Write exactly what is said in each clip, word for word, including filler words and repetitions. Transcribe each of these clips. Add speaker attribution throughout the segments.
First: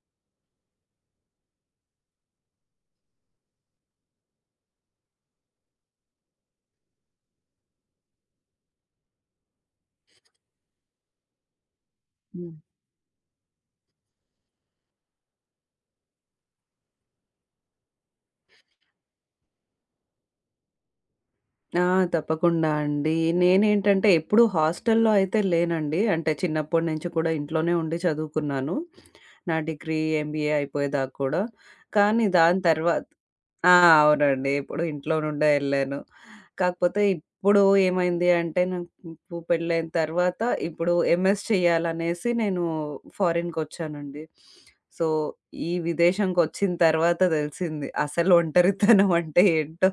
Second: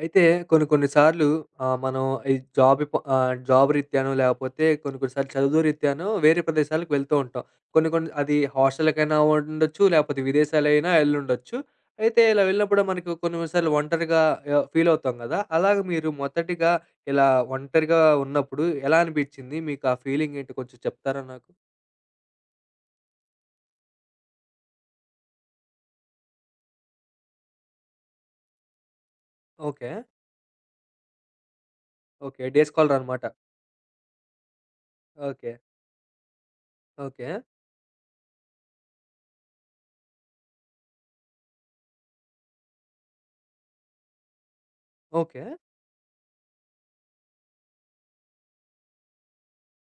Speaker 1: అయితే కొన్ని కొన్ని సార్లు ఆహ్, మనం ఈ జాబ్ ప ఆహ్, జాబ్ రీత్యానో లేకపోతే కొన్ని కొన్ని సార్లు చదువు రీత్యానో వేరే ప్రదేశాలకు వెళ్తూ ఉంటాం. కొన్ని కొన్ని అది హాస్టల్‌కైనా ఉండొచ్చు, లేకపోతే విదేశాలైనా ఎళ్ళుండొచ్చు. అయితే ఇలా
Speaker 2: హ్మ్.
Speaker 1: వెళ్ళినప్పుడు మనకు కొన్ని కొన్ని సార్లు ఒంటరిగా ఆహ్, ఫీల్ అవుతాం గదా! అలాగ మీరు మొదటిగా ఇలా ఒంటరిగా ఉన్నప్పుడు ఎలా అనిపిచ్చింది? మీకు ఆ ఫీలింగ్ ఏంటో కొంచెం చెప్తారా నాకు?
Speaker 2: ఆ! తప్పకుండా అండి. నేనేంటంటే ఎప్పుడు హాస్టల్‌లో అయితే లేనండి. అంటే చిన్నప్పటి నుంచి కూడా ఇంట్లోనే ఉండి చదువుకున్నాను. నా
Speaker 1: ఓకే.
Speaker 2: డిగ్రీ, ఎంబీఏ అయిపోయేదాకా కూడా. కానీ
Speaker 1: ఓకే.
Speaker 2: దాని
Speaker 1: డే స్కాలర్
Speaker 2: తర్వాత
Speaker 1: అనమాట.
Speaker 2: ఆ! అవునండి. ఎప్పుడు ఇంట్లో నుండే
Speaker 1: ఓకే.
Speaker 2: ఎళ్ళాను. కాకపోతే
Speaker 1: ఓకే.
Speaker 2: ఇప్పుడు ఏమైంది అంటే నాకు పెళ్ళైన తర్వాత ఇప్పుడు ఎంఎస్ చేయాలనేసి నేను ఫారిన్‌కొచ్చానండి. So,
Speaker 1: okay.
Speaker 2: ఈ విదేశంకొచ్చిన తర్వాత తెలిసింది అసలు ఒంటరితనం అంటే ఏంటో.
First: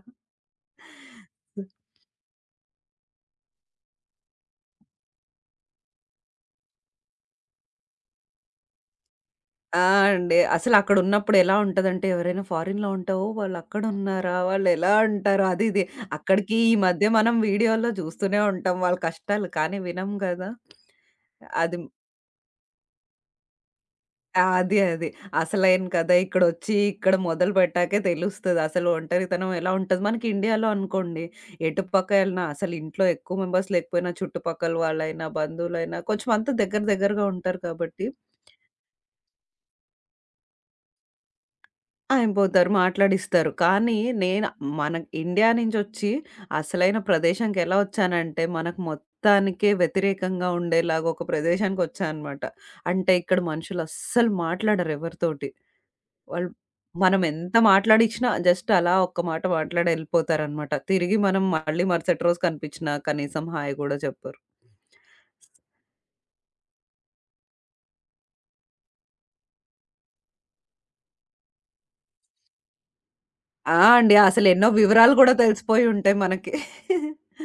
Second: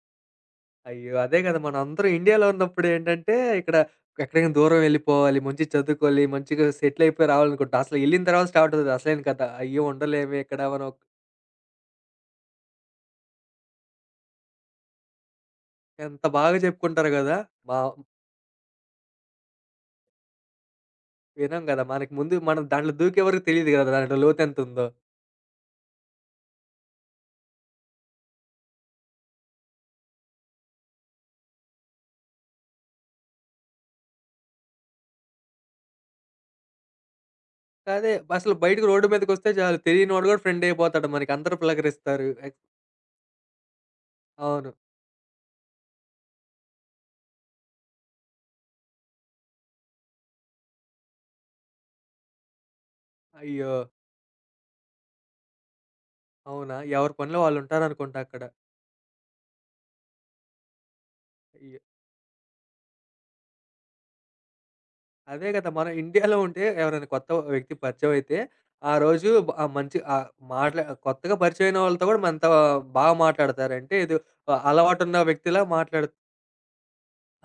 Speaker 1: అయ్యో! అదే గదా! మనందరం ఇండియాలో ఉన్నప్పుడేంటంటే, ఇక్కడ ఎక్కడికైనా దూరం వెళ్ళిపోవాలి, మంచిగా చదువుకోవాలి, మంచిగా సెటిల్ అయిపోయి రావాలనుకుంటాం. అసలు ఎళ్ళిన తర్వాత స్టార్ట్ అవుతది అసలైన కథ.
Speaker 2: ఆ!
Speaker 1: అయ్యో!
Speaker 2: అండి.
Speaker 1: ఉండలేమే ఇక్కడ మనం
Speaker 2: అసలక్కడున్నప్పుడు ఎలా ఉంటదంటే, ఎవరైనా ఫారిన్‌లో ఉంటావు, వాళ్ళక్కడున్నారా? వాళ్ళెలా ఉంటారు? అది ఇది.
Speaker 1: ఎంత
Speaker 2: అక్కడికి
Speaker 1: బాగా
Speaker 2: ఈ
Speaker 1: చెప్పుకుంటారు
Speaker 2: మధ్య మనం
Speaker 1: గదా! మా
Speaker 2: వీడియోల్లో చూస్తూనే ఉంటాం వాళ్ళ కష్టాలు, కానీ వినం గదా!
Speaker 1: వినం
Speaker 2: అది
Speaker 1: గదా! మనకి ముందు మనం దాంట్లో దూకే వరకు తెలీదు గదా! దాంట్లో
Speaker 2: ఆ! అది.
Speaker 1: లోతెంతుందో.
Speaker 2: అది. అసలైన కదా! ఇక్కడొచ్చి ఇక్కడ మొదలుపెట్టాకే తెలుస్తది. అసలు ఒంటరితనం ఎలా ఉంటది. మనకి ఇండియాలో అనుకోండి, ఎటు పక్క ఎళ్ళినా అసలు ఇంట్లో ఎక్కువ మెంబర్స్ లేకపోయినా, చుట్టుపక్కల వాళ్ళైనా, బంధువులైనా కొంచెం అంతా దగ్గర దగ్గరగా ఉంటారు కాబట్టి
Speaker 1: అదే అసలు బయటకి రోడ్డు మీదకొస్తే చాలు తెలియనోడు గూడా ఫ్రెండ్ అయిపోతాడు మనకి. అందరూ పలకరిస్తారు. ఎక్
Speaker 2: అయిపోతారు. మాట్లాడిస్తారు. కానీ నేను
Speaker 1: అవును.
Speaker 2: మన ఇండియా నుంచొచ్చి అసలైన ప్రదేశానికెలా వచ్చానంటే, మనకు మొత్తానికే వ్యతిరేకంగా ఉండేలాగా ఒక ప్రదేశానికొచ్చా అనమాట. అంటే ఇక్కడ
Speaker 1: అయ్యో!
Speaker 2: మనుషులు అస్సలు మాట్లాడరు ఎవరితోటి. వాళ్ళు
Speaker 1: అవునా? ఎవరి
Speaker 2: మనం
Speaker 1: పనిలో
Speaker 2: ఎంత
Speaker 1: వాళ్ళుంటారనుకుంటా
Speaker 2: మాట్లాడిచ్చినా
Speaker 1: అక్కడ.
Speaker 2: జస్ట్ అలా ఒక్క మాట మాట్లాడి ఎళ్ళిపోతారనమాట. తిరిగి మనం
Speaker 1: అయ్యో!
Speaker 2: మళ్ళీ మరుసటి రోజు కనిపించినా కనీసం హాయ్ గూడా చెప్పరు.
Speaker 1: అదే కదా! మనం ఇండియాలో ఉంటే ఎవరైనా కొత్త వ్యక్తి పరిచయం అయితే, ఆ రోజు బ ఆ మంచి ఆహ్, మాట్లా కొత్తగా పరిచయమైన వాళ్ళతో కూడా మనతో బాగా మాట్లాడతారు.
Speaker 2: ఆ!
Speaker 1: అంటే
Speaker 2: అండి.
Speaker 1: ఏదో
Speaker 2: అసలెన్నో వివరాలు
Speaker 1: అలవాటున్న
Speaker 2: గూడా
Speaker 1: వ్యక్తిలా
Speaker 2: తెలిసిపోయి
Speaker 1: మాట్లాడుతారు.
Speaker 2: ఉంటాయి మనకి.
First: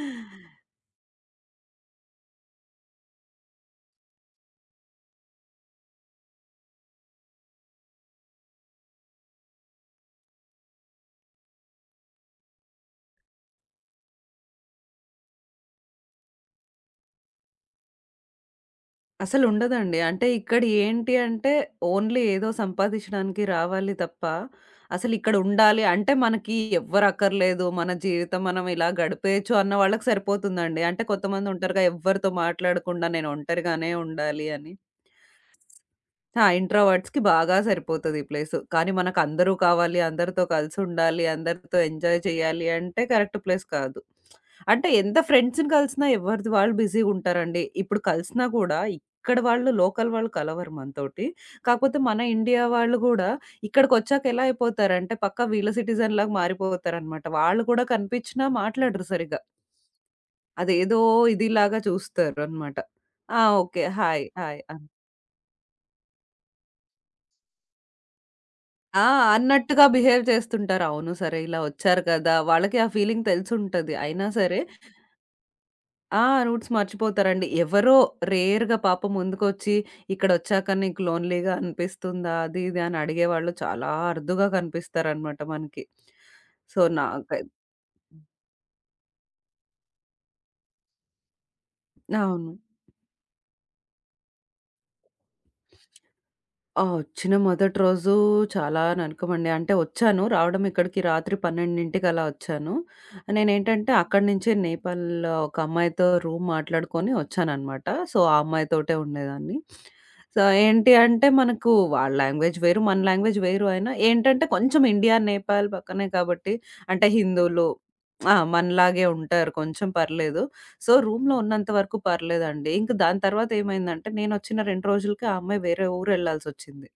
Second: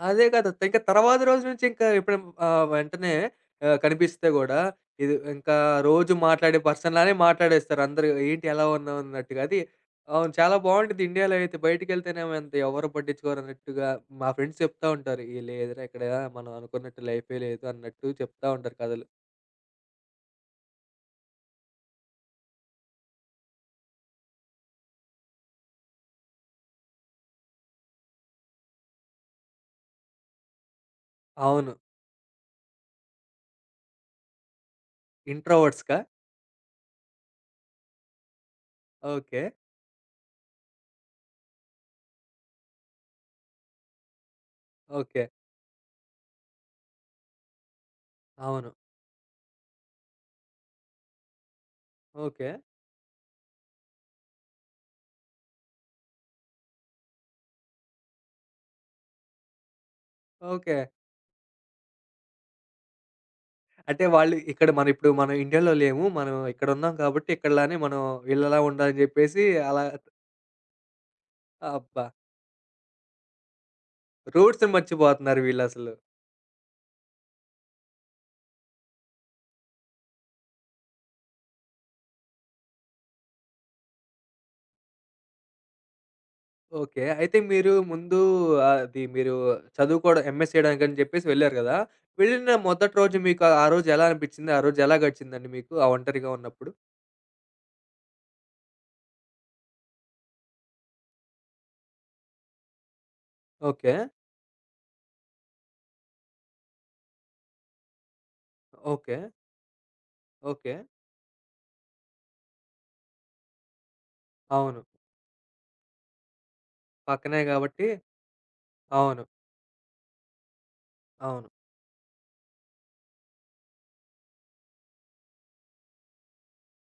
Speaker 1: అదే కదా! ఇంక తర్వాత రోజు నుంచి ఇంకా ఎప్పుడు ఆహ్, వెంటనే ఆహ్, కనిపిస్తే గూడా, ఇది ఇంకా రోజు మాట్లాడే పర్సన్‌లానే మాట్లాడేస్తారు అందరూ. ఏంటి ఎలా ఉన్నావు అన్నట్టుగా. అది అవును. చాలా బావుండిద్ది ఇండియాలో అయితే. బయటికెళ్తేనేమో ఎంత ఎవరు పట్టించుకోరు అన్నట్టుగా మా ఫ్రెండ్స్ చెప్తా ఉంటారు. "ఏ లేదురా ఇక్కడ మనం అనుకున్నట్టు లైఫే లేదు" అన్నట్టు చెప్తా ఉంటారు కథలు.
Speaker 2: అసలుండదండి. అంటే ఇక్కడ ఏంటి అంటే, ఓన్లీ ఏదో సంపాదించడానికి రావాలి తప్ప, అసలిక్కడుండాలి అంటే మనకి ఎవ్వరక్కర్లేదు. మన జీవితం మనం ఇలా గడిపేయొచ్చు అన్న వాళ్ళకి సరిపోతుందండి. అంటే
Speaker 1: అవును.
Speaker 2: కొంతమందుంటారుగా ఎవ్వరితో మాట్లాడకుండా నేను ఒంటరిగానే ఉండాలి అని.
Speaker 1: ఇంట్రోవర్ట్స్‌కా?
Speaker 2: ఆ! ఇంట్రోవర్ట్స్‌కి బాగా సరిపోతది ఈ ప్లేసు. కానీ
Speaker 1: ఓకే.
Speaker 2: మనకందరూ కావాలి, అందరితో కలిసుండాలి, అందరితో ఎంజాయ్ చేయాలి అంటే కరెక్ట్ ప్లేస్ కాదు. అంటే ఎంత
Speaker 1: ఓకే.
Speaker 2: ఫ్రెండ్స్‌ని కలిసినా ఎవరిది వాళ్ళు బిజీగుంటారండి. ఇప్పుడు కలిసినా
Speaker 1: అవును.
Speaker 2: కూడా ఇక్కడ వాళ్ళు లోకల్ వాళ్ళు కలవరు మనతోటి. కాకపోతే మన
Speaker 1: ఓకే.
Speaker 2: ఇండియా వాళ్ళు గూడా ఇక్కడికొచ్చాక ఎలా అయిపోతారంటే పక్కా వీళ్ళ సిటిజన్‌లాగా మారిపోతారనమాట. వాళ్ళు కూడా కనిపించినా మాట్లాడరు సరిగ్గా.
Speaker 1: ఓకే.
Speaker 2: అదేదో ఇదిలాగా చూస్తారనమాట. ఆ! ఓకే.
Speaker 1: అంటే
Speaker 2: హాయ్.
Speaker 1: వాళ్ళు
Speaker 2: హాయ్.
Speaker 1: ఇక్కడ
Speaker 2: ఆ!
Speaker 1: మనం ఇప్పుడు మనం ఇండియాలో లేము. మనం ఇక్కడున్నాం కాబట్టి ఇక్కడలానే మనం వీళ్ళలా ఉండాలని
Speaker 2: ఆ!
Speaker 1: జెప్పేసి అలా
Speaker 2: అన్నట్టుగా బిహేవ్ చేస్తుంటారు. అవును. సరే ఇలా వచ్చారు
Speaker 1: అబ్బా!
Speaker 2: కదా! వాళ్ళకి ఆ ఫీలింగ్ తెలిసుంటది. అయినా సరే
Speaker 1: రూట్స్‌ని మర్చిపోతున్నారు వీళ్ళసలు.
Speaker 2: ఆ! రూట్స్ మర్చిపోతారండి. ఎవరో రేర్‌గా పాపం ముందుకొచ్చి ఇక్కడొచ్చాక నీకు లోన్‌లీగా అనిపిస్తుందా? అది ఇది అని అడిగేవాళ్ళు చాలా అరుదుగా కనిపిస్తారనమాట మనకి. So,
Speaker 1: okay. అయితే
Speaker 2: నాకై
Speaker 1: మీరు ముందు అది మీరు చదువుకోవడం ఎంఎస్ చేయడానికని జెప్పేసి వెళ్లారు గదా!
Speaker 2: అవును.
Speaker 1: వెళ్ళిన మొదటి రోజు మీకు ఆ రోజు ఎలా అనిపిచ్చింది? ఆ రోజు ఎలా గడిచిందండి మీకు ఆ ఒంటరిగా ఉన్నప్పుడు?
Speaker 2: ఆ! వచ్చిన మొదటి రోజు చాలా నరకమండి. అంటే వచ్చాను. రావడం ఇక్కడికి పన్నెండుకి అలా వచ్చాను. నేనేంటంటే
Speaker 1: ఓకే.
Speaker 2: అక్కడి నుంచే నేపాల్ ఒక అమ్మాయితో రూమ్ మాట్లాడుకొని వచ్చాననమాట. సో, ఆ అమ్మాయితోటే
Speaker 1: ఓకే.
Speaker 2: ఉండేదాన్ని. So,
Speaker 1: okay.
Speaker 2: ఏంటి అంటే మనకు వాళ్ళ లాంగ్వేజ్ వేరు, మన లాంగ్వేజ్ వేరు అయినా ఏంటంటే
Speaker 1: అవును.
Speaker 2: కొంచెం ఇండియా, నేపాల్ పక్కనే కాబట్టి అంటే
Speaker 1: పక్కనే
Speaker 2: హిందువులు
Speaker 1: గాబట్టి
Speaker 2: ఆ! మనలాగే
Speaker 1: అవును.
Speaker 2: ఉంటారు. కొంచెం పర్లేదు. సో, రూమ్‌లో
Speaker 1: అవును.
Speaker 2: ఉన్నంత వరకు పర్లేదండి. ఇంక దాని తర్వాత ఏమైందంటే, నేనొచ్చిన రెండు రోజులకి ఆ అమ్మాయి వేరే ఊరెళ్ళాల్సొచ్చింది.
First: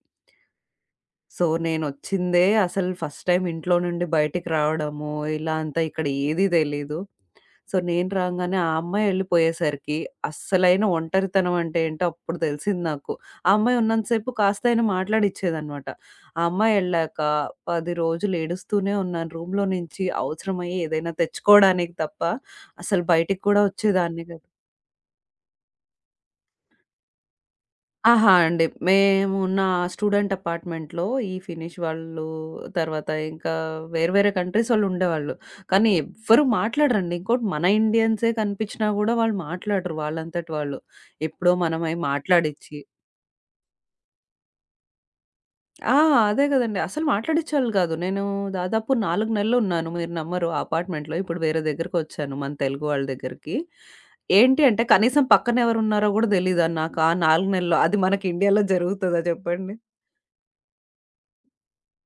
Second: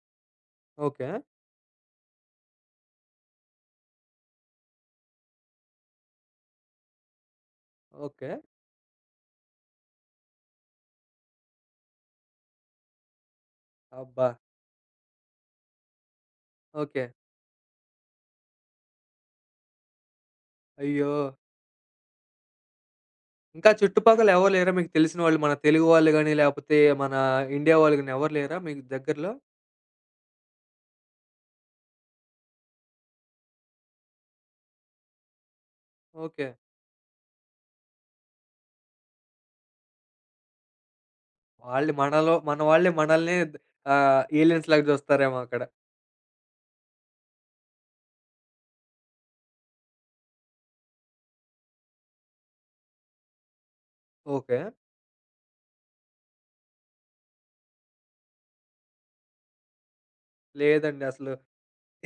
Speaker 1: ఓకే.
Speaker 2: సో, నేనొచ్చిందే అసలు ఫస్ట్ టైమ్ ఇంట్లో నుండి బయటికి రావడము, ఇలా అంతా ఇక్కడ ఏది తెలీదు. సో, నేను
Speaker 1: ఓకే.
Speaker 2: రాంగానే ఆ అమ్మాయి ఎళ్ళిపోయేసరికి అస్సలైన ఒంటరితనం అంటే ఏంటో అప్పుడు తెలిసింది నాకు. ఆ అమ్మాయి ఉన్నంత
Speaker 1: అబ్బా!
Speaker 2: సేపు కాస్తయినా మాట్లాడిచ్చేదనమాట. ఆ అమ్మాయి
Speaker 1: ఓకే.
Speaker 2: ఎళ్ళాక పది రోజులు ఏడుస్తూనే ఉన్నాను రూమ్‌లో నుంచి అవసరమయ్యి
Speaker 1: అయ్యో!
Speaker 2: ఏదైనా తెచ్చుకోవడానికి తప్ప అసలు బయటికి కూడా
Speaker 1: ఇంకా
Speaker 2: వచ్చేదాన్ని
Speaker 1: చుట్టుపక్కల
Speaker 2: కాదు.
Speaker 1: ఎవరు లేరా? మీకు తెలిసిన వాళ్ళు మన తెలుగు వాళ్ళు గాని, లేపోతే మన ఇండియా వాళ్ళు గాని
Speaker 2: ఆహా!
Speaker 1: ఎవరు లేరా
Speaker 2: అండి.
Speaker 1: మీకు దగ్గరలో?
Speaker 2: మేము నా స్టూడెంట్ అపార్ట్‌మెంట్‌లో ఈ ఫినిష్ వాళ్ళు, తర్వాత ఇంకా వేరు వేరే కంట్రీస్ వాళ్ళుండేవాళ్ళు. కానీ ఎవ్వరు
Speaker 1: ఓకే.
Speaker 2: మాట్లాడరండి. ఇంకోటి మన ఇండియన్సే కనిపించినా గూడా వాళ్ళు మాట్లాడరు వాళ్ళంతట వాళ్ళు. ఎప్పుడో
Speaker 1: వాళ్ళు
Speaker 2: మనమై
Speaker 1: మనలో మన
Speaker 2: మాట్లాడిచ్చి
Speaker 1: వాళ్ళే మనల్ని ఆహ్, ఏలియన్స్‌లాగా చూస్తారేమో అక్కడ.
Speaker 2: ఆ! అదే గదండీ. అసలు మాట్లాడిచ్చేవాళ్ళు కాదు. నేను దాదాపు నాలుగు నెలలున్నాను. మీరు నమ్మరు ఆ అపార్ట్‌మెంట్‌లో. ఇప్పుడు వేరే దగ్గరికొచ్చాను మన తెలుగు వాళ్ళ దగ్గరికి.
Speaker 1: ఓకే.
Speaker 2: ఏంటి అంటే కనీసం పక్కన ఎవరున్నారో గూడా తెలీదు నాకు ఆ నాలుగు నెలల్లో. అది మనకి ఇండియాలో జరుగుతదా చెప్పండి?
Speaker 1: లేదండి అసలు.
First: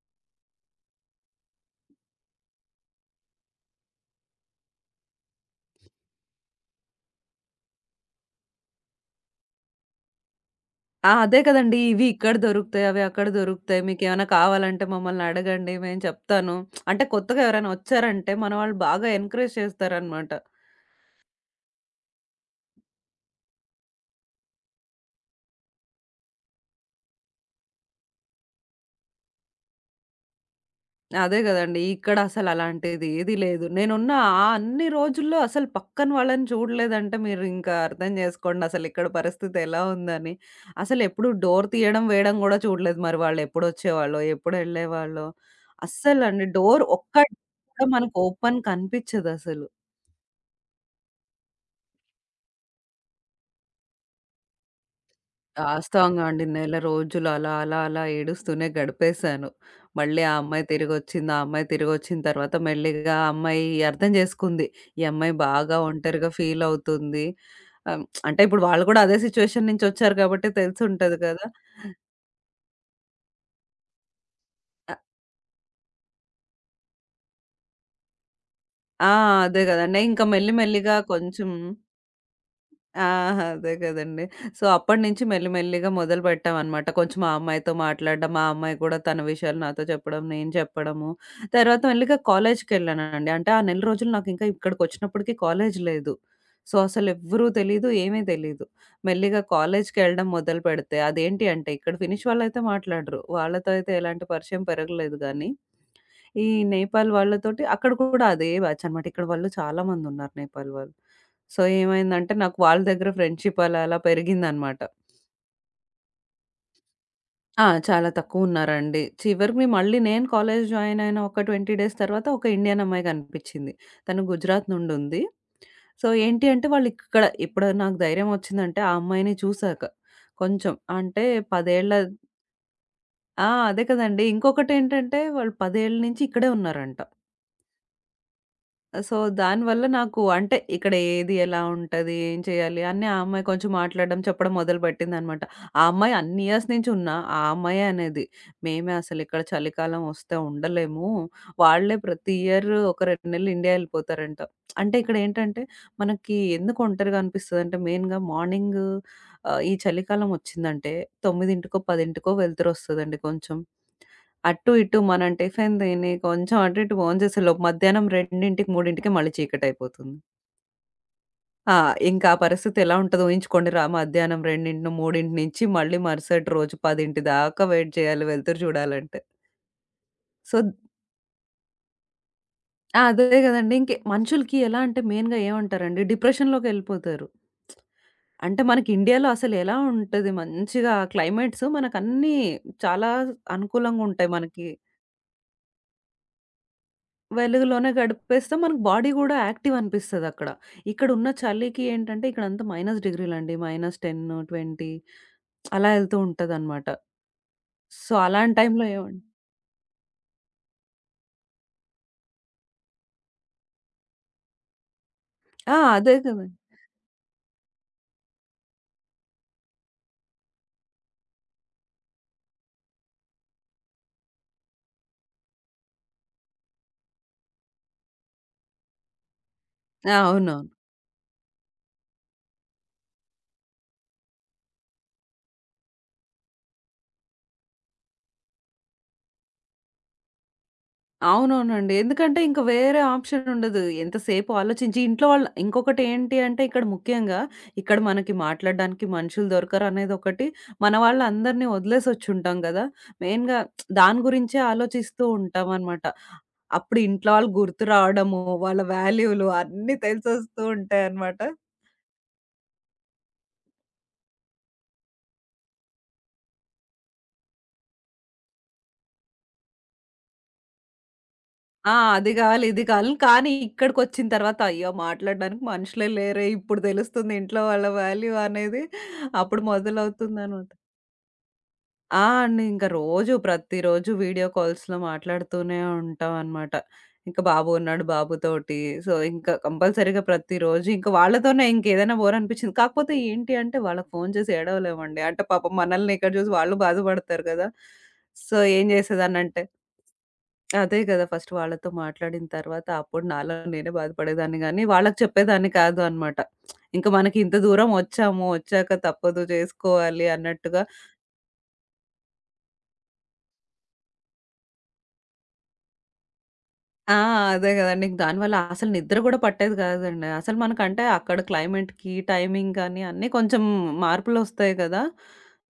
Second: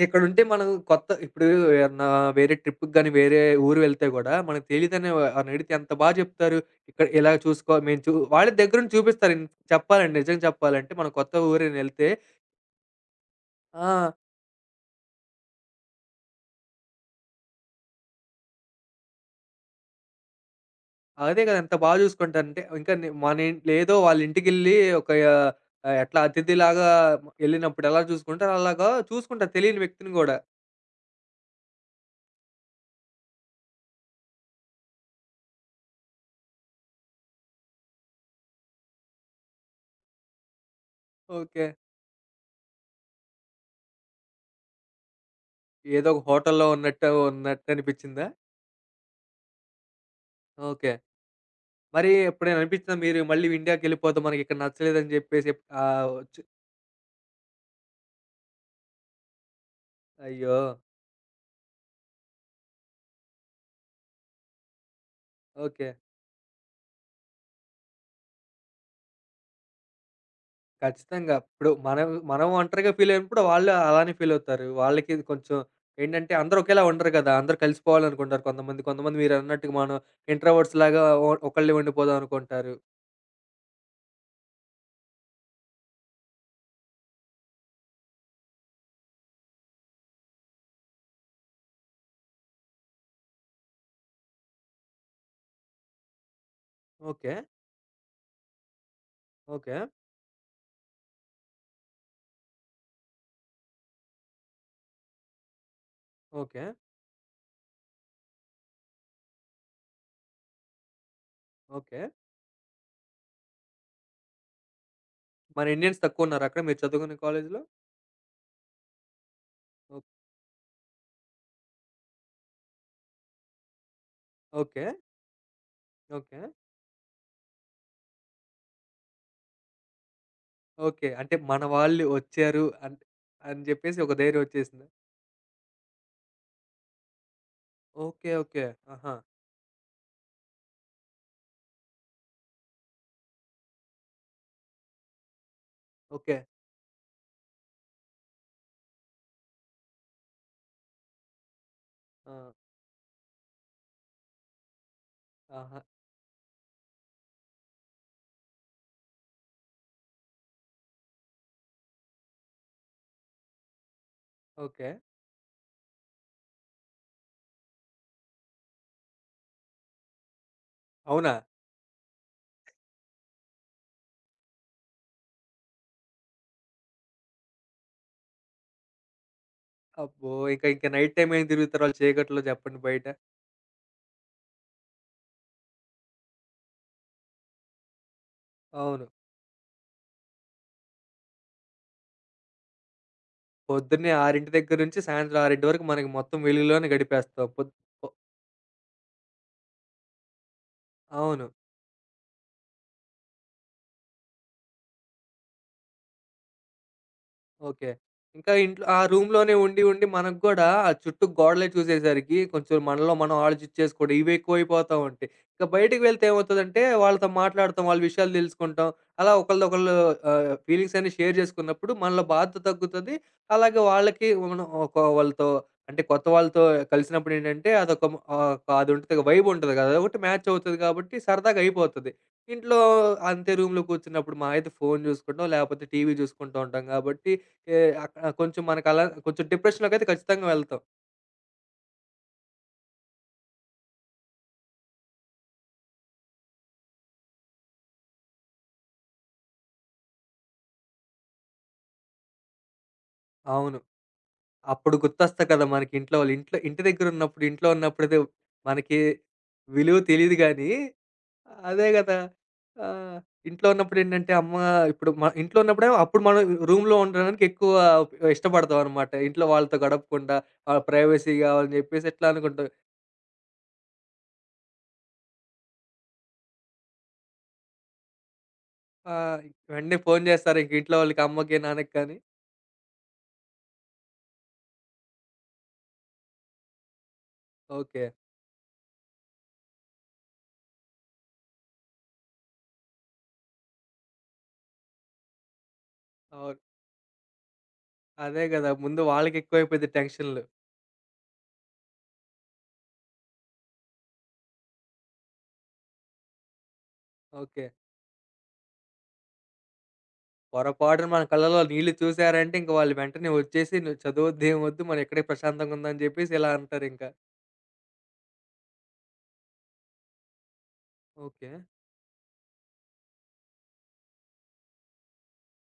Speaker 1: ఇక్కడుంటే మనం కొత్త ఇప్పుడు ఏమన్నా వేరే ట్రిప్‌కి గాని, వేరే ఊరు వెళ్తే గూడా మనకు తెలీదని ఎవరినైనా అడిగితే ఎంత బా చెప్తారు. ఇక్కడ ఇలా చూసుకో మేము చూ వాళ్ళే దగ్గరుండి చూపిస్తారు. ఇన్ చెప్పాలండి నిజంగా చెప్పాలంటే మనం
Speaker 2: ఆ!
Speaker 1: కొత్త
Speaker 2: అదే కదండీ.
Speaker 1: ఊరేనా
Speaker 2: ఇవి
Speaker 1: ఎళ్తే
Speaker 2: ఇక్కడ దొరుకుతాయి. అవి అక్కడ దొరుకుతాయి.
Speaker 1: ఆ!
Speaker 2: మీకేమైనా కావాలంటే మమ్మల్ని అడగండి. మేము చెప్తాను. అంటే కొత్తగా ఎవరైనా వచ్చారంటే మన వాళ్ళు బాగా ఎంకరేజ్ చేస్తారనమాట.
Speaker 1: అదే కదా! ఎంత బా జూసుకుంటారంటే, ఇంకా నే మనింట్లో ఏదో వాళ్ళింటికెళ్ళి ఒక ఆహ్, ఎట్లా అతిథిలాగా ఎళ్ళినప్పుడు ఎలా చూసుకుంటారో, అలాగా చూసుకుంటారు తెలియని వ్యక్తిని గూడా.
Speaker 2: అదే గదండీ. ఇక్కడ అసలు అలాంటిది ఏది లేదు. నేనున్న ఆ అన్ని రోజుల్లో అసలు పక్కన వాళ్ళని చూడలేదంటే మీరు ఇంకా అర్థం జేసుకోండి అసలు ఇక్కడ పరిస్థితి ఎలా ఉందని. అసలెప్పుడు
Speaker 1: ఓకే.
Speaker 2: డోర్ తీయడం, వేయడం గూడా చూడలేదు. మరి వాళ్ళు ఎప్పుడొచ్చేవాళ్ళో? ఎప్పుడెళ్ళేవాళ్ళో?
Speaker 1: ఏదో ఒక
Speaker 2: అస్సలండి.
Speaker 1: హోటల్‌లో
Speaker 2: డోర్
Speaker 1: ఉన్నట్టు
Speaker 2: ఒక్క కూడా మనకు
Speaker 1: ఉన్నట్టనిపిచ్చిందా?
Speaker 2: ఓపెన్ కనిపిచ్చదసలు.
Speaker 1: ఓకే. మరి ఎప్పుడైనా అనిపిచ్చిందా మీరు మళ్ళీ ఇండియాకెళ్ళిపోదాం, మనకిక్కడ నచ్చలేదని జెప్పేసి ఆహ్,
Speaker 2: వాస్తవంగా
Speaker 1: ఒచ్చు
Speaker 2: అండి. నెల రోజులు అలా, అలా, అలా ఏడుస్తూనే గడిపేశాను. మళ్ళీ ఆ
Speaker 1: అయ్యో!
Speaker 2: అమ్మాయి తిరిగొచ్చింది. ఆ అమ్మాయి తిరిగొచ్చిన తర్వాత మెల్లిగా ఆ అమ్మాయి అర్థం చేసుకుంది. ఈ అమ్మాయి బాగా
Speaker 1: ఓకే.
Speaker 2: ఒంటరిగా ఫీల్ అవుతుంది. ఆహ్, అంటే ఇప్పుడు వాళ్ళు కూడా అదే సిట్యుయేషన్ నుంచి వచ్చారు కాబట్టి తెలిసుంటది
Speaker 1: ఖచ్చితంగా.
Speaker 2: కదా!
Speaker 1: ఇప్పుడు మనం, మనం ఒంటరిగా ఫీల్ అయినప్పుడు వాళ్ళు అలానే ఫీల్ అవుతారు.
Speaker 2: ఆ!
Speaker 1: వాళ్ళకి ఇది కొంచెం ఏంటంటే అందరూ ఒకేలా ఉండరు కదా! అందరూ కలిసిపోవాలనుకుంటారు కొంతమంది.
Speaker 2: ఆ,
Speaker 1: కొంతమంది
Speaker 2: అదే
Speaker 1: మీరన్నట్టుగా మనం
Speaker 2: కదండీ. ఇంకా మెల్లి
Speaker 1: ఇంట్రోవర్ట్స్
Speaker 2: మెల్లిగా
Speaker 1: లాగా ఒ
Speaker 2: కొంచెం
Speaker 1: ఒకళ్ళే ఉండిపోదాం అనుకుంటారు.
Speaker 2: ఆహా! అదే కదండీ. సో, అప్పటినుంచి మెల్లి మెల్లిగా మొదలుపెట్టామనమాట. కొంచెం మా అమ్మాయితో మాట్లాడడం, మా అమ్మాయి కూడా తన విషయాలు నాతో చెప్పడం, నేను చెప్పడము. తర్వాత మెల్లిగా కాలేజ్‌కెళ్ళానండి. అంటే ఆ నెల రోజులు నాకింకా ఇక్కడికొచ్చినప్పటికి కాలేజ్ లేదు. So,
Speaker 1: okay.
Speaker 2: అసలెవ్వరూ తెలీదు, ఏమీ తెలీదు. మెల్లిగా
Speaker 1: ఓకే.
Speaker 2: కాలేజ్‌కెళ్ళడం మొదలుపెడితే అదేంటి అంటే ఇక్కడ ఫినిష్ వాళ్ళైతే మాట్లాడరు. వాళ్ళతో అయితే ఎలాంటి పరిచయం పెరగలేదు గానీ ఈ
Speaker 1: ఓకే.
Speaker 2: నేపాల్ వాళ్ళతోటి అక్కడ కూడా అదే బ్యాచ్ అనమాట. ఇక్కడ వాళ్ళు చాలా మందున్నారు నేపాల్ వాళ్ళు. So,
Speaker 1: okay.
Speaker 2: ఏమైందంటే నాకు వాళ్ళ దగ్గర ఫ్రెండ్‌షిప్ అలా అలా పెరిగిందనమాట.
Speaker 1: మన ఇండియన్స్ తక్కువున్నారా అక్కడ మీరు చదువుకునే కాలేజీలో?
Speaker 2: ఆ! చాలా తక్కువున్నారండి. చివరికి
Speaker 1: ఓ
Speaker 2: మళ్ళీ నేను కాలేజ్ జాయిన్ అయిన ఒక ఇరవై డేస్ తర్వాత ఒక ఇండియన్ అమ్మాయి కనిపిచ్చింది. తను గుజరాత్
Speaker 1: ఓకే.
Speaker 2: నుండుంది. So,
Speaker 1: okay.
Speaker 2: ఏంటి అంటే వాళ్ళిక్కడ ఇప్పుడు నాకు ధైర్యం వచ్చిందంటే ఆ అమ్మాయిని చూసాక. కొంచెం
Speaker 1: ఓకే.
Speaker 2: అంటే
Speaker 1: అంటే మన
Speaker 2: 10 ఏళ్ల
Speaker 1: వాళ్ళు వచ్చారు అన్
Speaker 2: ఆ!
Speaker 1: అని
Speaker 2: అదే
Speaker 1: జెప్పేసి ఒక
Speaker 2: కదండీ.
Speaker 1: ధైర్యం వచ్చేసిందా?
Speaker 2: ఇంకొకటేంటంటే వాళ్ళు పది ఏళ్ల నుంచి ఇక్కడే ఉన్నారంట.
Speaker 1: ఓకే. ఓకే. ఆహా!
Speaker 2: సో, దానివల్ల నాకు అంటే ఇక్కడ ఏది ఎలా ఉంటది? ఏం చేయాలి? అని ఆ అమ్మాయి కొంచెం మాట్లాడడం, చెప్పడం మొదలుపెట్టిందనమాట. ఆ అమ్మాయి
Speaker 1: ఓకే.
Speaker 2: అన్ని ఇయర్స్ నుంచి ఉన్నా, ఆ అమ్మాయే అనేది, "మేమే అసలిక్కడ చలికాలం వస్తే ఉండలేము. వాళ్ళే ప్రతి
Speaker 1: ఆ!
Speaker 2: ఇయర్ ఒక రెండు నెలలు ఇండియా ఎళ్ళిపోతారంట." అంటే ఇక్కడేంటంటే,
Speaker 1: ఆహా!
Speaker 2: మనకి ఎందుకు ఒంటరిగా అనిపిస్తదంటే, మెయిన్‌గా మార్నింగ్ ఆహ్, ఈ చలికాలం వచ్చిందంటే తొమ్మిదికో, పదికో వెలుతురొస్తదండి కొంచెం. అటు
Speaker 1: ఓకే.
Speaker 2: ఇటు మనం టిఫిన్ తిని కొంచెం అటు ఇటు భోంచేసేలోపు మధ్యాహ్నం రెండు, 3:00కి మళ్ళీ చీకటయిపోతుంది.
Speaker 1: అవునా?
Speaker 2: ఆ! ఇంకా ఆ పరిస్థితి ఎలా ఉంటదో ఊహించుకోండిరా మధ్యాహ్నం రెండు, మూడు నుంచి మళ్ళీ మరుసటి రోజు పది దాకా వెయిట్ చేయాలి వెలుతురు చూడాలంటే.
Speaker 1: అబ్బో!
Speaker 2: సో,
Speaker 1: ఇంక ఇంక నైట్ టైమ్ ఏం తిరుగుతారు వాళ్ళు చీకట్లో చెప్పండి
Speaker 2: ఆ!
Speaker 1: బయట?
Speaker 2: అదే గదండీ. ఇంక మనుషులకి ఎలా అంటే మెయిన్‌గా ఏమంటారండి డిప్రెషన్‌లోకెళ్ళిపోతారు. అంటే మనకి
Speaker 1: అవును.
Speaker 2: ఇండియాలో అసలెలా ఉంటది మంచిగా క్లైమేట్స్ మనకన్నీ చాలా
Speaker 1: పొద్దున్నే
Speaker 2: అనుకూలంగుంటాయి
Speaker 1: ఆరు
Speaker 2: మనకి.
Speaker 1: దగ్గర నుంచి సాయంత్రం ఆరు వరకు మనకి మొత్తం వెలుగులోనే గడిపేస్తాం. పొద్
Speaker 2: వెలుగులోనే
Speaker 1: పొ
Speaker 2: గడిపేస్తాం. మనకు బాడీ గూడా యాక్టివ్ అనిపిస్తదక్కడ. ఇక్కడున్న
Speaker 1: అవును.
Speaker 2: చలికి ఏంటంటే ఇక్కడంతా -డిగ్రీలండి. -పది, ఇరవై అలా యెళ్తూ ఉంటదనమాట.
Speaker 1: ఓకే.
Speaker 2: సో,
Speaker 1: ఇంకా
Speaker 2: అలాంటి
Speaker 1: ఇంట్లో
Speaker 2: టైంలో
Speaker 1: ఆ
Speaker 2: ఏవండి
Speaker 1: రూమ్‌లోనే ఉండి, ఉండి మనకు గూడా ఆ చుట్టూ గోడలే చూసేసరికి కొంచెం మనలో మనం ఆలోచించేసుకోవడం ఇవి ఎక్కువైపోతా ఉంటాయి. ఇక
Speaker 2: ఆ!
Speaker 1: బయటికి
Speaker 2: అదే
Speaker 1: వెళ్తే
Speaker 2: కదండీ.
Speaker 1: ఏమవుతదంటే వాళ్ళతో మాట్లాడతాం, వాళ్ళ విషయాలు తెలుసుకుంటాం. అలా ఒకళ్ళది ఒకళ్ళు ఆహ్, ఫీలింగ్స్ అన్నీ షేర్ చేసుకున్నప్పుడు మనలో బాధ తగ్గుతది. అలాగే వాళ్ళకి మనం ఒక వాళ్ళతో అంటే కొత్త వాళ్ళతో కలిసినప్పుడు ఏంటంటే అదొక ఆహ్, అది ఉంటది వైబ్ ఉంటది కదా!
Speaker 2: ఆ!
Speaker 1: అదొకటి మ్యాచ్
Speaker 2: అవునవును.
Speaker 1: అవుతది కాబట్టి సరదాగా అయిపోతది. ఇంట్లో అంతే రూమ్‌లో కూర్చున్నప్పుడు మహా అయితే ఫోన్ చూసుకుంటాం, లేకపోతే టీవీ చూసుకుంటూ ఉంటాం కాబట్టి ఏ అక్కడ కొంచెం మనకలా కొంచెం డిప్రెషన్‌లోకైతే ఖచ్చితంగా వెళ్తాం.
Speaker 2: అవునవునండి. ఎందుకంటే ఇంక వేరే ఆప్షన్ ఉండదు. ఎంతసేపు ఆలోచించి ఇంట్లో వాళ్ళు ఇంకొకటి ఏంటి అంటే ఇక్కడ ముఖ్యంగా ఇక్కడ మనకి మాట్లాడడానికి మనుషులు దొరకరనేదొకటి. మన వాళ్ళందరిని వదిలేసొచ్చుంటాం గదా! మెయిన్‌గా
Speaker 1: అవును.
Speaker 2: దాని గురించే
Speaker 1: అప్పుడు
Speaker 2: ఆలోచిస్తూ
Speaker 1: గుర్తొస్తారు కదా! మనకి
Speaker 2: ఉంటామనమాట.
Speaker 1: ఇంట్లో వాళ్ళు. ఇంట్లో ఇంటి
Speaker 2: అప్పుడు ఇంట్లో
Speaker 1: దగ్గరున్నప్పుడు,
Speaker 2: వాళ్ళు
Speaker 1: ఇంట్లో
Speaker 2: గుర్తు
Speaker 1: ఉన్నప్పుడైతే
Speaker 2: రావడము, వాళ్ళ
Speaker 1: మనకి
Speaker 2: వాల్యూలు అన్నీ
Speaker 1: విలువ తెలీదు
Speaker 2: తెలిసొస్తూ
Speaker 1: గానీ,
Speaker 2: ఉంటాయన్నమాట.
Speaker 1: అదే గదా! ఆహ్, ఇంట్లో ఉన్నప్పుడేంటంటే అమ్మ ఇప్పుడు మ ఇంట్లో ఉన్నప్పుడేమో అప్పుడు మనం రూమ్‌లో ఉండడానికి ఎక్కువ ఇష్టపడతామనమాట. ఇంట్లో వాళ్ళతో గడపకుండా ఆహ్, ప్రైవసీ గావాలని
Speaker 2: ఆ!
Speaker 1: జెప్పేసి ఇట్లా
Speaker 2: అది కావాలి,
Speaker 1: అనుకుంటాం.
Speaker 2: ఇది కావాలని కానీ ఇక్కడికొచ్చిన తర్వాత అయ్యో! మాట్లాడడానికి మనుషులే లేరే! ఇప్పుడు తెలుస్తుంది ఇంట్లో వాళ్ళ వాల్యూ అనేది
Speaker 1: ఆహ్,
Speaker 2: అప్పుడు
Speaker 1: వెంటనే ఫోను జేస్తారు
Speaker 2: మొదలవుతుందనమాట.
Speaker 1: ఇంక ఇంట్లో వాళ్ళకి అమ్మకి, నాన్నకి కానీ.
Speaker 2: ఆ! అండి. ఇంక రోజు ప్రతిరోజు వీడియో కాల్స్‌లో మాట్లాడుతూనే ఉంటామనమాట. ఇంక బాబు ఉన్నాడు
Speaker 1: ఓకే.
Speaker 2: బాబుతోటి. సో, ఇంక కంపల్సరీగా ప్రతిరోజు ఇంక వాళ్ళతోనే ఇంకేదైనా బోర్ అనిపిచ్చింది. కాకపోతే ఏంటి అంటే వాళ్ళకి ఫోను చేసి ఏడవలేమండి. అంటే పాపం మనల్ని ఇక్కడ చూసి
Speaker 1: అవును.
Speaker 2: వాళ్ళు బాధపడతారు గదా!
Speaker 1: అదే
Speaker 2: సో,
Speaker 1: గదా!
Speaker 2: ఏం
Speaker 1: ముందు
Speaker 2: చేసేదాన్నంటే
Speaker 1: వాళ్ళకెక్కువైపోద్ది టెన్షన్‌లు.
Speaker 2: అదే గదా! ఫస్ట్ వాళ్ళతో మాట్లాడిన తర్వాత అప్పుడు నాలో నేనే బాధపడేదాన్ని గానీ, వాళ్ళకి చెప్పేదాన్ని కాదు అనమాట. ఇంక మనకి ఇంత
Speaker 1: ఓకే.
Speaker 2: దూరం వచ్చాము. వచ్చాక తప్పదు చేసుకోవాలి అన్నట్టుగా
Speaker 1: పొరపాటున మన కళ్ళలో నీళ్ళు చూసారంటే ఇంక వాళ్ళు వెంటనే వచ్చేసి "నువ్వు చదవొద్దు, ఏం వద్దు. మనం ఇక్కడే ప్రశాంతంగా ఉందాం" అని చెప్పేసి ఇలా అంటారింక.
Speaker 2: ఆ! అదే గదండీ. ఇంక దానివల్ల అసలు నిద్ర గూడా పట్టేది గాదండి. అసలు మనకంటే అక్కడ
Speaker 1: ఓకే.
Speaker 2: క్లైమేట్‌కి, టైమింగ్ గానీ అన్నీ కొంచెం మార్పులొస్తాయి గదా!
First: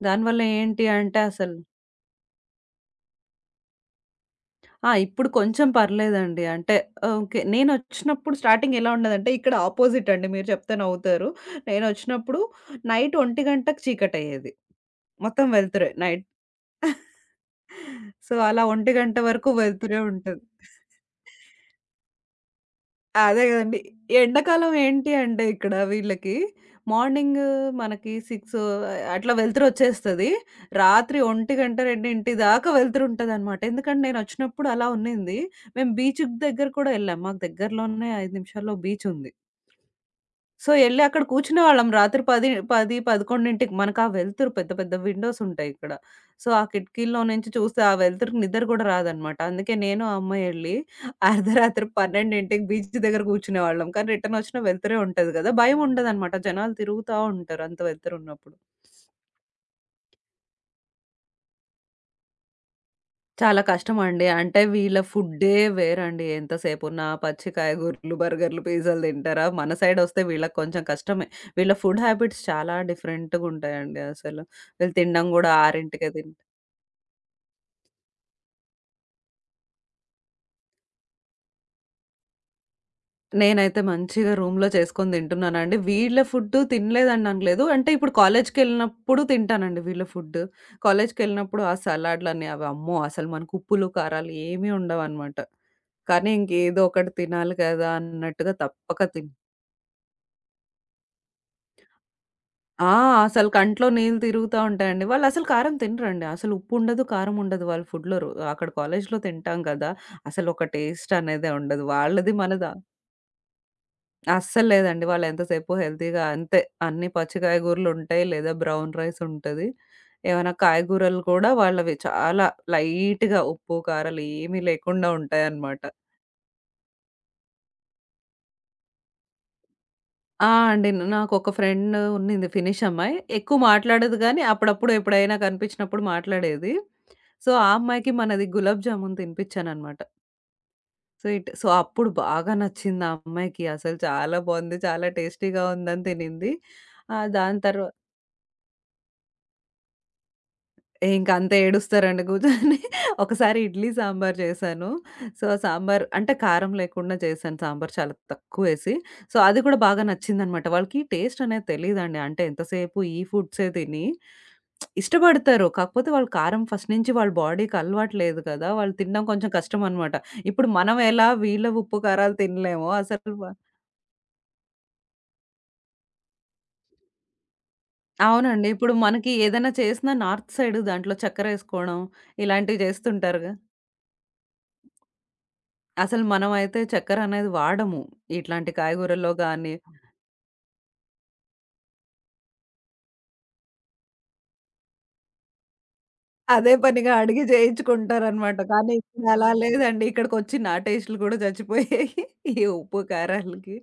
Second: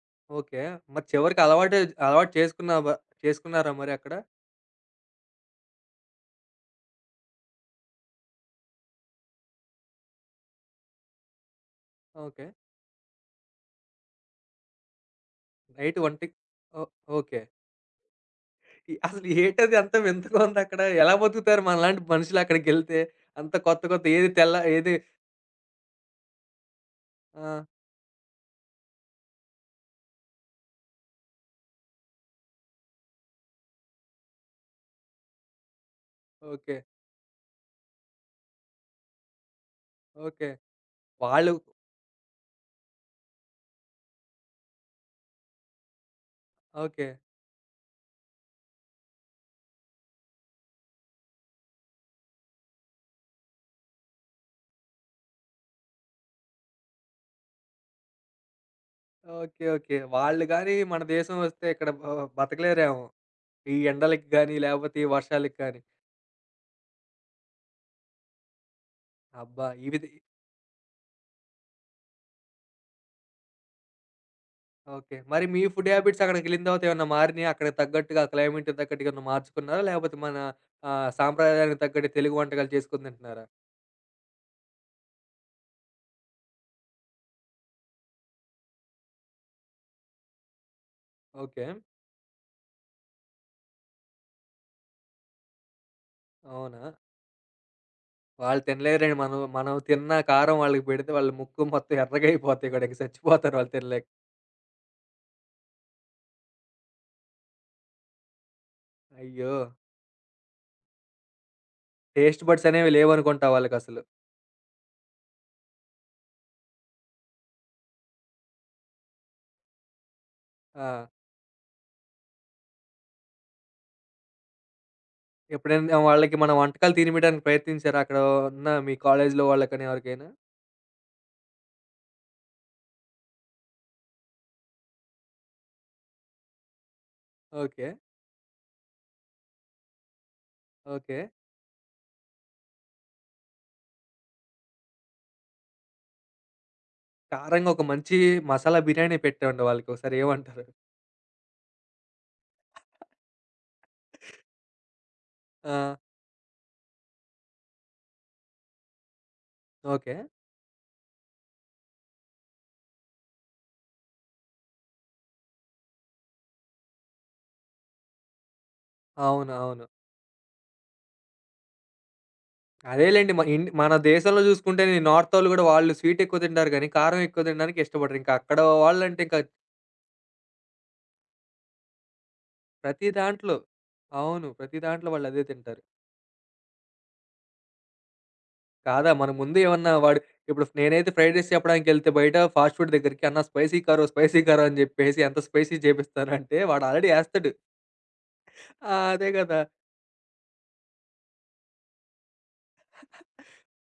Speaker 2: దానివల్ల
Speaker 1: ఓకే.
Speaker 2: ఏంటి
Speaker 1: మరి
Speaker 2: అంటే
Speaker 1: చివరికి
Speaker 2: అసలు
Speaker 1: అలవాటు అలవాటు చేసుకున్నావా? చేసుకున్నారా మరి అక్కడ?
Speaker 2: ఆ! ఇప్పుడు కొంచెం పర్లేదండి. అంటే ఓకే. నేనొచ్చినప్పుడు స్టార్టింగ్ ఎలా ఉండేదంటే ఇక్కడ ఆపోజిట్ అండి. మీరు చెప్తే నవ్వుతారు. నేనొచ్చినప్పుడు
Speaker 1: ఓకే.
Speaker 2: నైట్ 1:00కి చీకటయ్యేది. మొత్తం వెలుతురే
Speaker 1: నైట్
Speaker 2: నైట్.
Speaker 1: ఒంటిగంటకి ఓ ఓకే.
Speaker 2: సో, అలా
Speaker 1: ఈ
Speaker 2: ఒకటి
Speaker 1: అసలు
Speaker 2: వరకు
Speaker 1: ఏటది అంత
Speaker 2: వెలుతురే
Speaker 1: వింతగా
Speaker 2: ఉంటది.
Speaker 1: ఉందక్కడ? ఎలా బతుకుతారు మనలాంటి మనుషులక్కడికెళ్తే?
Speaker 2: అదే
Speaker 1: అంత
Speaker 2: గదండీ.
Speaker 1: కొత్త కొత్త ఏది తెల్ల
Speaker 2: ఎండాకాలం
Speaker 1: ఏది
Speaker 2: ఏంటి అంటే ఇక్కడ వీళ్ళకి మార్నింగ్
Speaker 1: ఆ!
Speaker 2: మనకి ఆరు అట్లా వెలుతురొచ్చేస్తది. రాత్రి ఒకటి రెండు దాకా వెలుతురుంటదనమాట. ఎందుకంటే నేనొచ్చినప్పుడు అలా ఉన్నింది. మేము బీచ్‌కి దగ్గర
Speaker 1: ఓకే.
Speaker 2: కూడా ఎళ్ళాం. మాకు దగ్గరలోనే ఐదు నిమిషాల్లో బీచుంది.
Speaker 1: ఓకే.
Speaker 2: సో, ఎళ్లి అక్కడ
Speaker 1: వాళ్ళు ఓకే.
Speaker 2: కూర్చునేవాళ్ళం. రాత్రి పది పది, పదకొండుకి మనకా వెలుతురు పెద్ద పెద్ద విండోస్ ఉంటాయిక్కడ. సో, ఆ కిటికీల్లో నుంచి చూస్తే ఆ వెలుతురుకి నిద్ర గూడా రాదనమాట. అందుకే నేను, ఆ అమ్మాయి ఎళ్లి అర్ధరాత్రి పన్నెండుకి బీచ్ దగ్గర కూర్చునేవాళ్ళం. కానీ రిటర్నొచ్చినా వెలుతురే ఉంటది గదా! భయం ఉండదనమాట. జనాలు తిరుగుతా ఉంటారు అంత వెలుతురున్నప్పుడు.
Speaker 1: ఓకే. ఓకే. వాళ్ళు గాని మన దేశం వస్తే ఇక్కడ బ బతకలేరేమో!
Speaker 2: చాలా
Speaker 1: ఈ
Speaker 2: కష్టమండి.
Speaker 1: ఎండలకి గానీ,
Speaker 2: అంటే
Speaker 1: లేపోతే
Speaker 2: వీళ్ళ
Speaker 1: ఈ
Speaker 2: ఫుడ్డే
Speaker 1: వర్షాలకి కానీ.
Speaker 2: వేరండి. ఎంతసేపున్నా పచ్చి కాయగూరలు, బర్గర్‌లు, పిజ్జాలు తింటారా?
Speaker 1: అబ్బా!
Speaker 2: మన
Speaker 1: ఇవిది
Speaker 2: సైడొస్తే వీళ్ళకి కొంచెం కష్టమే. వీళ్ళ ఫుడ్ హ్యాబిట్స్ చాలా డిఫరెంట్‌గుంటాయండి అసలు. వీళ్ళు
Speaker 1: ఓకే.
Speaker 2: తినడం
Speaker 1: మరి
Speaker 2: గూడా
Speaker 1: మీ ఫుడ్
Speaker 2: 6కే
Speaker 1: హ్యాబిట్స్
Speaker 2: తింట
Speaker 1: అక్కడికెళ్ళిన తర్వాత ఏమన్నా మారినియా? అక్కడికి తగ్గట్టుగా క్లైమేట్‌కి తగ్గట్టుగా ఏమన్నా మార్చుకున్నారా? లేపోతే మన ఆహ్, సాంప్రదాయానికి తగ్గట్టు తెలుగు వంటకాలు చేసుకొని తింటున్నారా?
Speaker 2: నేనైతే మంచిగా రూమ్‌లో చేసుకొని తింటున్నానండి. వీళ్ళ ఫుడ్డు తినలేదని అనలేదు. అంటే ఇప్పుడు కాలేజ్‌కెళ్ళినప్పుడు తింటానండి వీళ్ళ ఫుడ్డు. కాలేజ్‌కెళ్ళినప్పుడు
Speaker 1: ఓకే.
Speaker 2: ఆ సలాడ్‌లని అవి అమ్మో! అసలు మనకు ఉప్పులు, కారాలు ఏమీ ఉండవనమాట. కానీ ఇంకేదో
Speaker 1: అవునా?
Speaker 2: ఒకటి తినాలి కదా! అన్నట్టుగా
Speaker 1: వాళ్ళు
Speaker 2: తప్పక
Speaker 1: తినలేరండి.
Speaker 2: తిన్
Speaker 1: మనం మనం తిన్న కారం వాళ్ళకి పెడితే వాళ్ళ ముక్కు మొత్తం ఎర్రగయిపోతాయి కూడా.
Speaker 2: ఆ!
Speaker 1: ఇంక
Speaker 2: అసలు
Speaker 1: చచ్చిపోతారు వాళ్ళు
Speaker 2: కంట్లో
Speaker 1: తినలేక.
Speaker 2: నీళ్ళు తిరుగుతా ఉంటాయండి. వాళ్ళసలు కారం తినరండి. అసలు ఉప్పుండదు, కారం ఉండదు వాళ్ళ ఫుడ్‌లో. రో అక్కడ కాలేజ్‌లో
Speaker 1: అయ్యో!
Speaker 2: తింటాం కదా! అసలు ఒక టేస్ట్ అనేదే ఉండదు. వాళ్ళది
Speaker 1: టేస్ట్ బడ్స్
Speaker 2: మనదా
Speaker 1: అనేవి లేవనుకుంటా వాళ్ళకసలు.
Speaker 2: అస్సలు లేదండి. వాళ్ళు ఎంతసేపు హెల్తీగా అంతే అన్ని పచ్చి కాయగూరలుంటాయి లేదా బ్రౌన్ రైస్ ఉంటది. ఏమైనా
Speaker 1: ఆ!
Speaker 2: కాయగూరలు కూడా వాళ్ళవి చాలా లైట్‌గా ఉప్పు, కారాలు ఏమీ లేకుండా ఉంటాయన్నమాట.
Speaker 1: ఎప్పుడైనా వాళ్ళకి మన వంటకాలు తినిపియడానికి ప్రయత్నించారా? అక్కడ ఉన్న మీ కాలేజీలో వాళ్ళకని ఎవరికైనా?
Speaker 2: ఆ! అండి. నాకొక ఫ్రెండ్ ఉండింది ఫినిష్ అమ్మాయి. ఎక్కువ మాట్లాడదు గానీ, అప్పుడప్పుడు ఎప్పుడైనా కనిపించినప్పుడు మాట్లాడేది. సో, ఆ
Speaker 1: ఓకే.
Speaker 2: అమ్మాయికి మనది గులాబ్ జామున్ తినిపించాననమాట.
Speaker 1: ఓకే.
Speaker 2: స్వీట్. సో, అప్పుడు బాగా నచ్చింది ఆ అమ్మాయికి. అసలు చాలా బావుంది. చాలా టేస్టీగా ఉందని తినింది. ఆహ్, దాని
Speaker 1: కారంగా ఒక
Speaker 2: తర్వా
Speaker 1: మంచి మసాలా బిర్యానీ పెట్టామండి వాళ్ళకొకసారి ఏమంటారు?
Speaker 2: ఇంక అంత ఏడుస్తారండి కూర్చొని. ఒకసారి ఇడ్లీ సాంబార్ చేశాను. సో, ఆ
Speaker 1: ఆ!
Speaker 2: సాంబార్ అంటే కారం లేకుండా చేశాను. సాంబార్ చాలా తక్కువేసి. సో, అది కూడా బాగా
Speaker 1: ఓకే.
Speaker 2: నచ్చిందనమాట. వాళ్ళకి టేస్ట్ అనేది తెలీదండి. అంటే ఎంతసేపు ఈ ఫుడ్సే తిని ఇష్టపడతారు. కాకపోతే వాళ్ళు కారం ఫస్ట్ నుంచి వాళ్ళ బాడీకి అలవాటు లేదు కదా! వాళ్ళు తినడం
Speaker 1: అవును.
Speaker 2: కొంచెం
Speaker 1: అవును.
Speaker 2: కష్టమనమాట. ఇప్పుడు మనం ఎలా వీళ్ళ ఉప్పు, కారాలు తినలేమో
Speaker 1: అదేలెండి.
Speaker 2: అసలు
Speaker 1: మ
Speaker 2: వ
Speaker 1: ఇన్ మన దేశంలో చూసుకుంటే ఈ నార్తోళ్ళు గూడా వాళ్ళు స్వీట్ ఎక్కువ తింటారు గానీ, కారం ఎక్కువ తినడానికి ఇష్టపడరు. ఇంకా అక్కడ
Speaker 2: అవునండి. ఇప్పుడు
Speaker 1: వాళ్ళంటే
Speaker 2: మనకి
Speaker 1: ఇంకా
Speaker 2: ఏదైనా చేసినా నార్త్ సైడ్ దాంట్లో చక్కెరేసుకోవడం ఇలాంటివి
Speaker 1: ప్రతి
Speaker 2: చేస్తుంటారుగా.
Speaker 1: దాంట్లో అవును. ప్రతి దాంట్లో వాళ్ళదే తింటారు.
Speaker 2: అసలు మనమైతే చక్కెర అనేది వాడము. ఇట్లాంటి
Speaker 1: కాదా
Speaker 2: కాయగూరల్లో
Speaker 1: మనం ముందు
Speaker 2: గాని,
Speaker 1: ఏమన్నా వాడు ఇప్పుడు నేనైతే ఫ్రైడ్ రైస్ చెప్పడానికెళ్తే బయట ఫాస్ట్ ఫుడ్ దగ్గరికి "అన్నా స్పైసీ కారో, స్పైసీ కారో" అని చెప్పేసి ఎంత స్పైసీ చేపిస్తానంటే
Speaker 2: అదే
Speaker 1: వాడు ఆల్రెడీ
Speaker 2: పనిగా అడిగి
Speaker 1: ఏస్తాడు.
Speaker 2: జేయించుకుంటారనమాట. కానీ
Speaker 1: ఆ!
Speaker 2: ఇక్కడ
Speaker 1: అదే
Speaker 2: అలా
Speaker 1: గదా!
Speaker 2: లేదండి. ఇక్కడికొచ్చి నా టేస్టులు కూడా చచ్చిపోయాయి. ఈ ఉప్పు, కారాలకి.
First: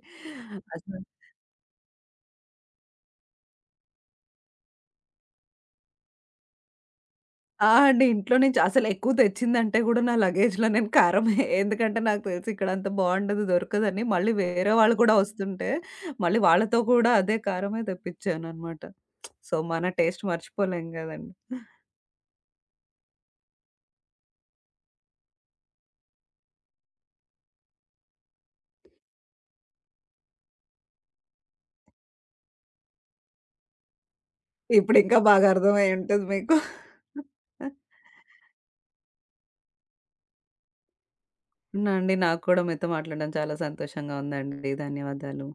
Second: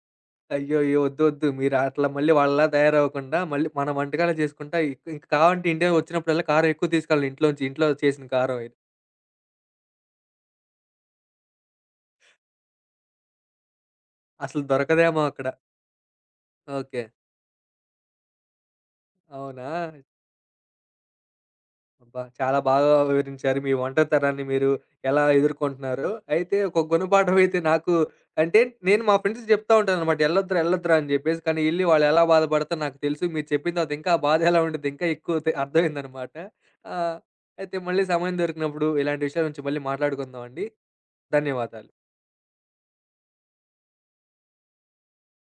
Speaker 1: అయ్యోయ్యో!
Speaker 2: అసలు
Speaker 1: వద్దు, వద్దు. మీరు అట్లా మళ్ళీ వాళ్ళలా తయారవ్వకుండా, మళ్ళీ మన వంటకాలే చేసుకుంటా ఇక్ ఇంక కావాలంటే ఇండియా వచ్చినప్పుడల్లా కారం ఎక్కువ తీసుకెళ్ళాలి ఇంట్లోంచి.
Speaker 2: ఆ!
Speaker 1: ఇంట్లో
Speaker 2: అండి.
Speaker 1: చేసిన
Speaker 2: ఇంట్లో నుంచి
Speaker 1: కారం ఇది.
Speaker 2: అసలు ఎక్కువ తెచ్చిందంటే గూడా నా లగేజ్‌లో నేను కారమే. ఎందుకంటే నాకు తెలిసి ఇక్కడ అంత బావుండదు, దొరకదని. మళ్ళీ
Speaker 1: అసలు
Speaker 2: వేరే వాళ్ళు కూడా
Speaker 1: దొరకదేమో అక్కడ.
Speaker 2: వస్తుంటే, మళ్ళీ వాళ్ళతో
Speaker 1: ఓకే.
Speaker 2: కూడా అదే కారమే తెప్పించాననమాట. సో,
Speaker 1: అవునా?
Speaker 2: మన టేస్ట్ మర్చిపోలేం గదండీ!
Speaker 1: అబ్బా! చాలా బాగా వివరించారు. మీ ఒంటరితనాన్ని మీరు ఎలా ఎదుర్కుంటున్నారో. అయితే ఒక గుణపాఠం అయితే నాకు అంటే నేను మా ఫ్రెండ్స్‌కి చెప్తా ఉంటాననమాట. ఎళ్ళొద్దురా, ఎళ్ళొద్దురా అని చెప్పేసి. కానీ ఎళ్లి వాళ్ళు ఎలా బాధపడతారో నాకు తెలుసు. మీరు చెప్పిన తర్వాత ఇంకా ఆ బాధ ఎలా ఉండిద్ది ఇంకా
Speaker 2: ఇప్పుడింకా
Speaker 1: ఎక్కువ
Speaker 2: బాగా
Speaker 1: తె
Speaker 2: అర్థమై ఉంటది
Speaker 1: అర్థమైందనమాట.
Speaker 2: మీకు.
Speaker 1: ఆహ్, అయితే మళ్ళీ సమయం దొరికినప్పుడు ఇలాంటి విషయాల గురించి మళ్ళీ మాట్లాడుకుందాం అండి.
Speaker 2: అవునా
Speaker 1: ధన్యవాదాలు.
Speaker 2: అండి. నాకు కూడా మీతో మాట్లాడడం చాలా సంతోషంగా ఉందండి. ధన్యవాదాలు.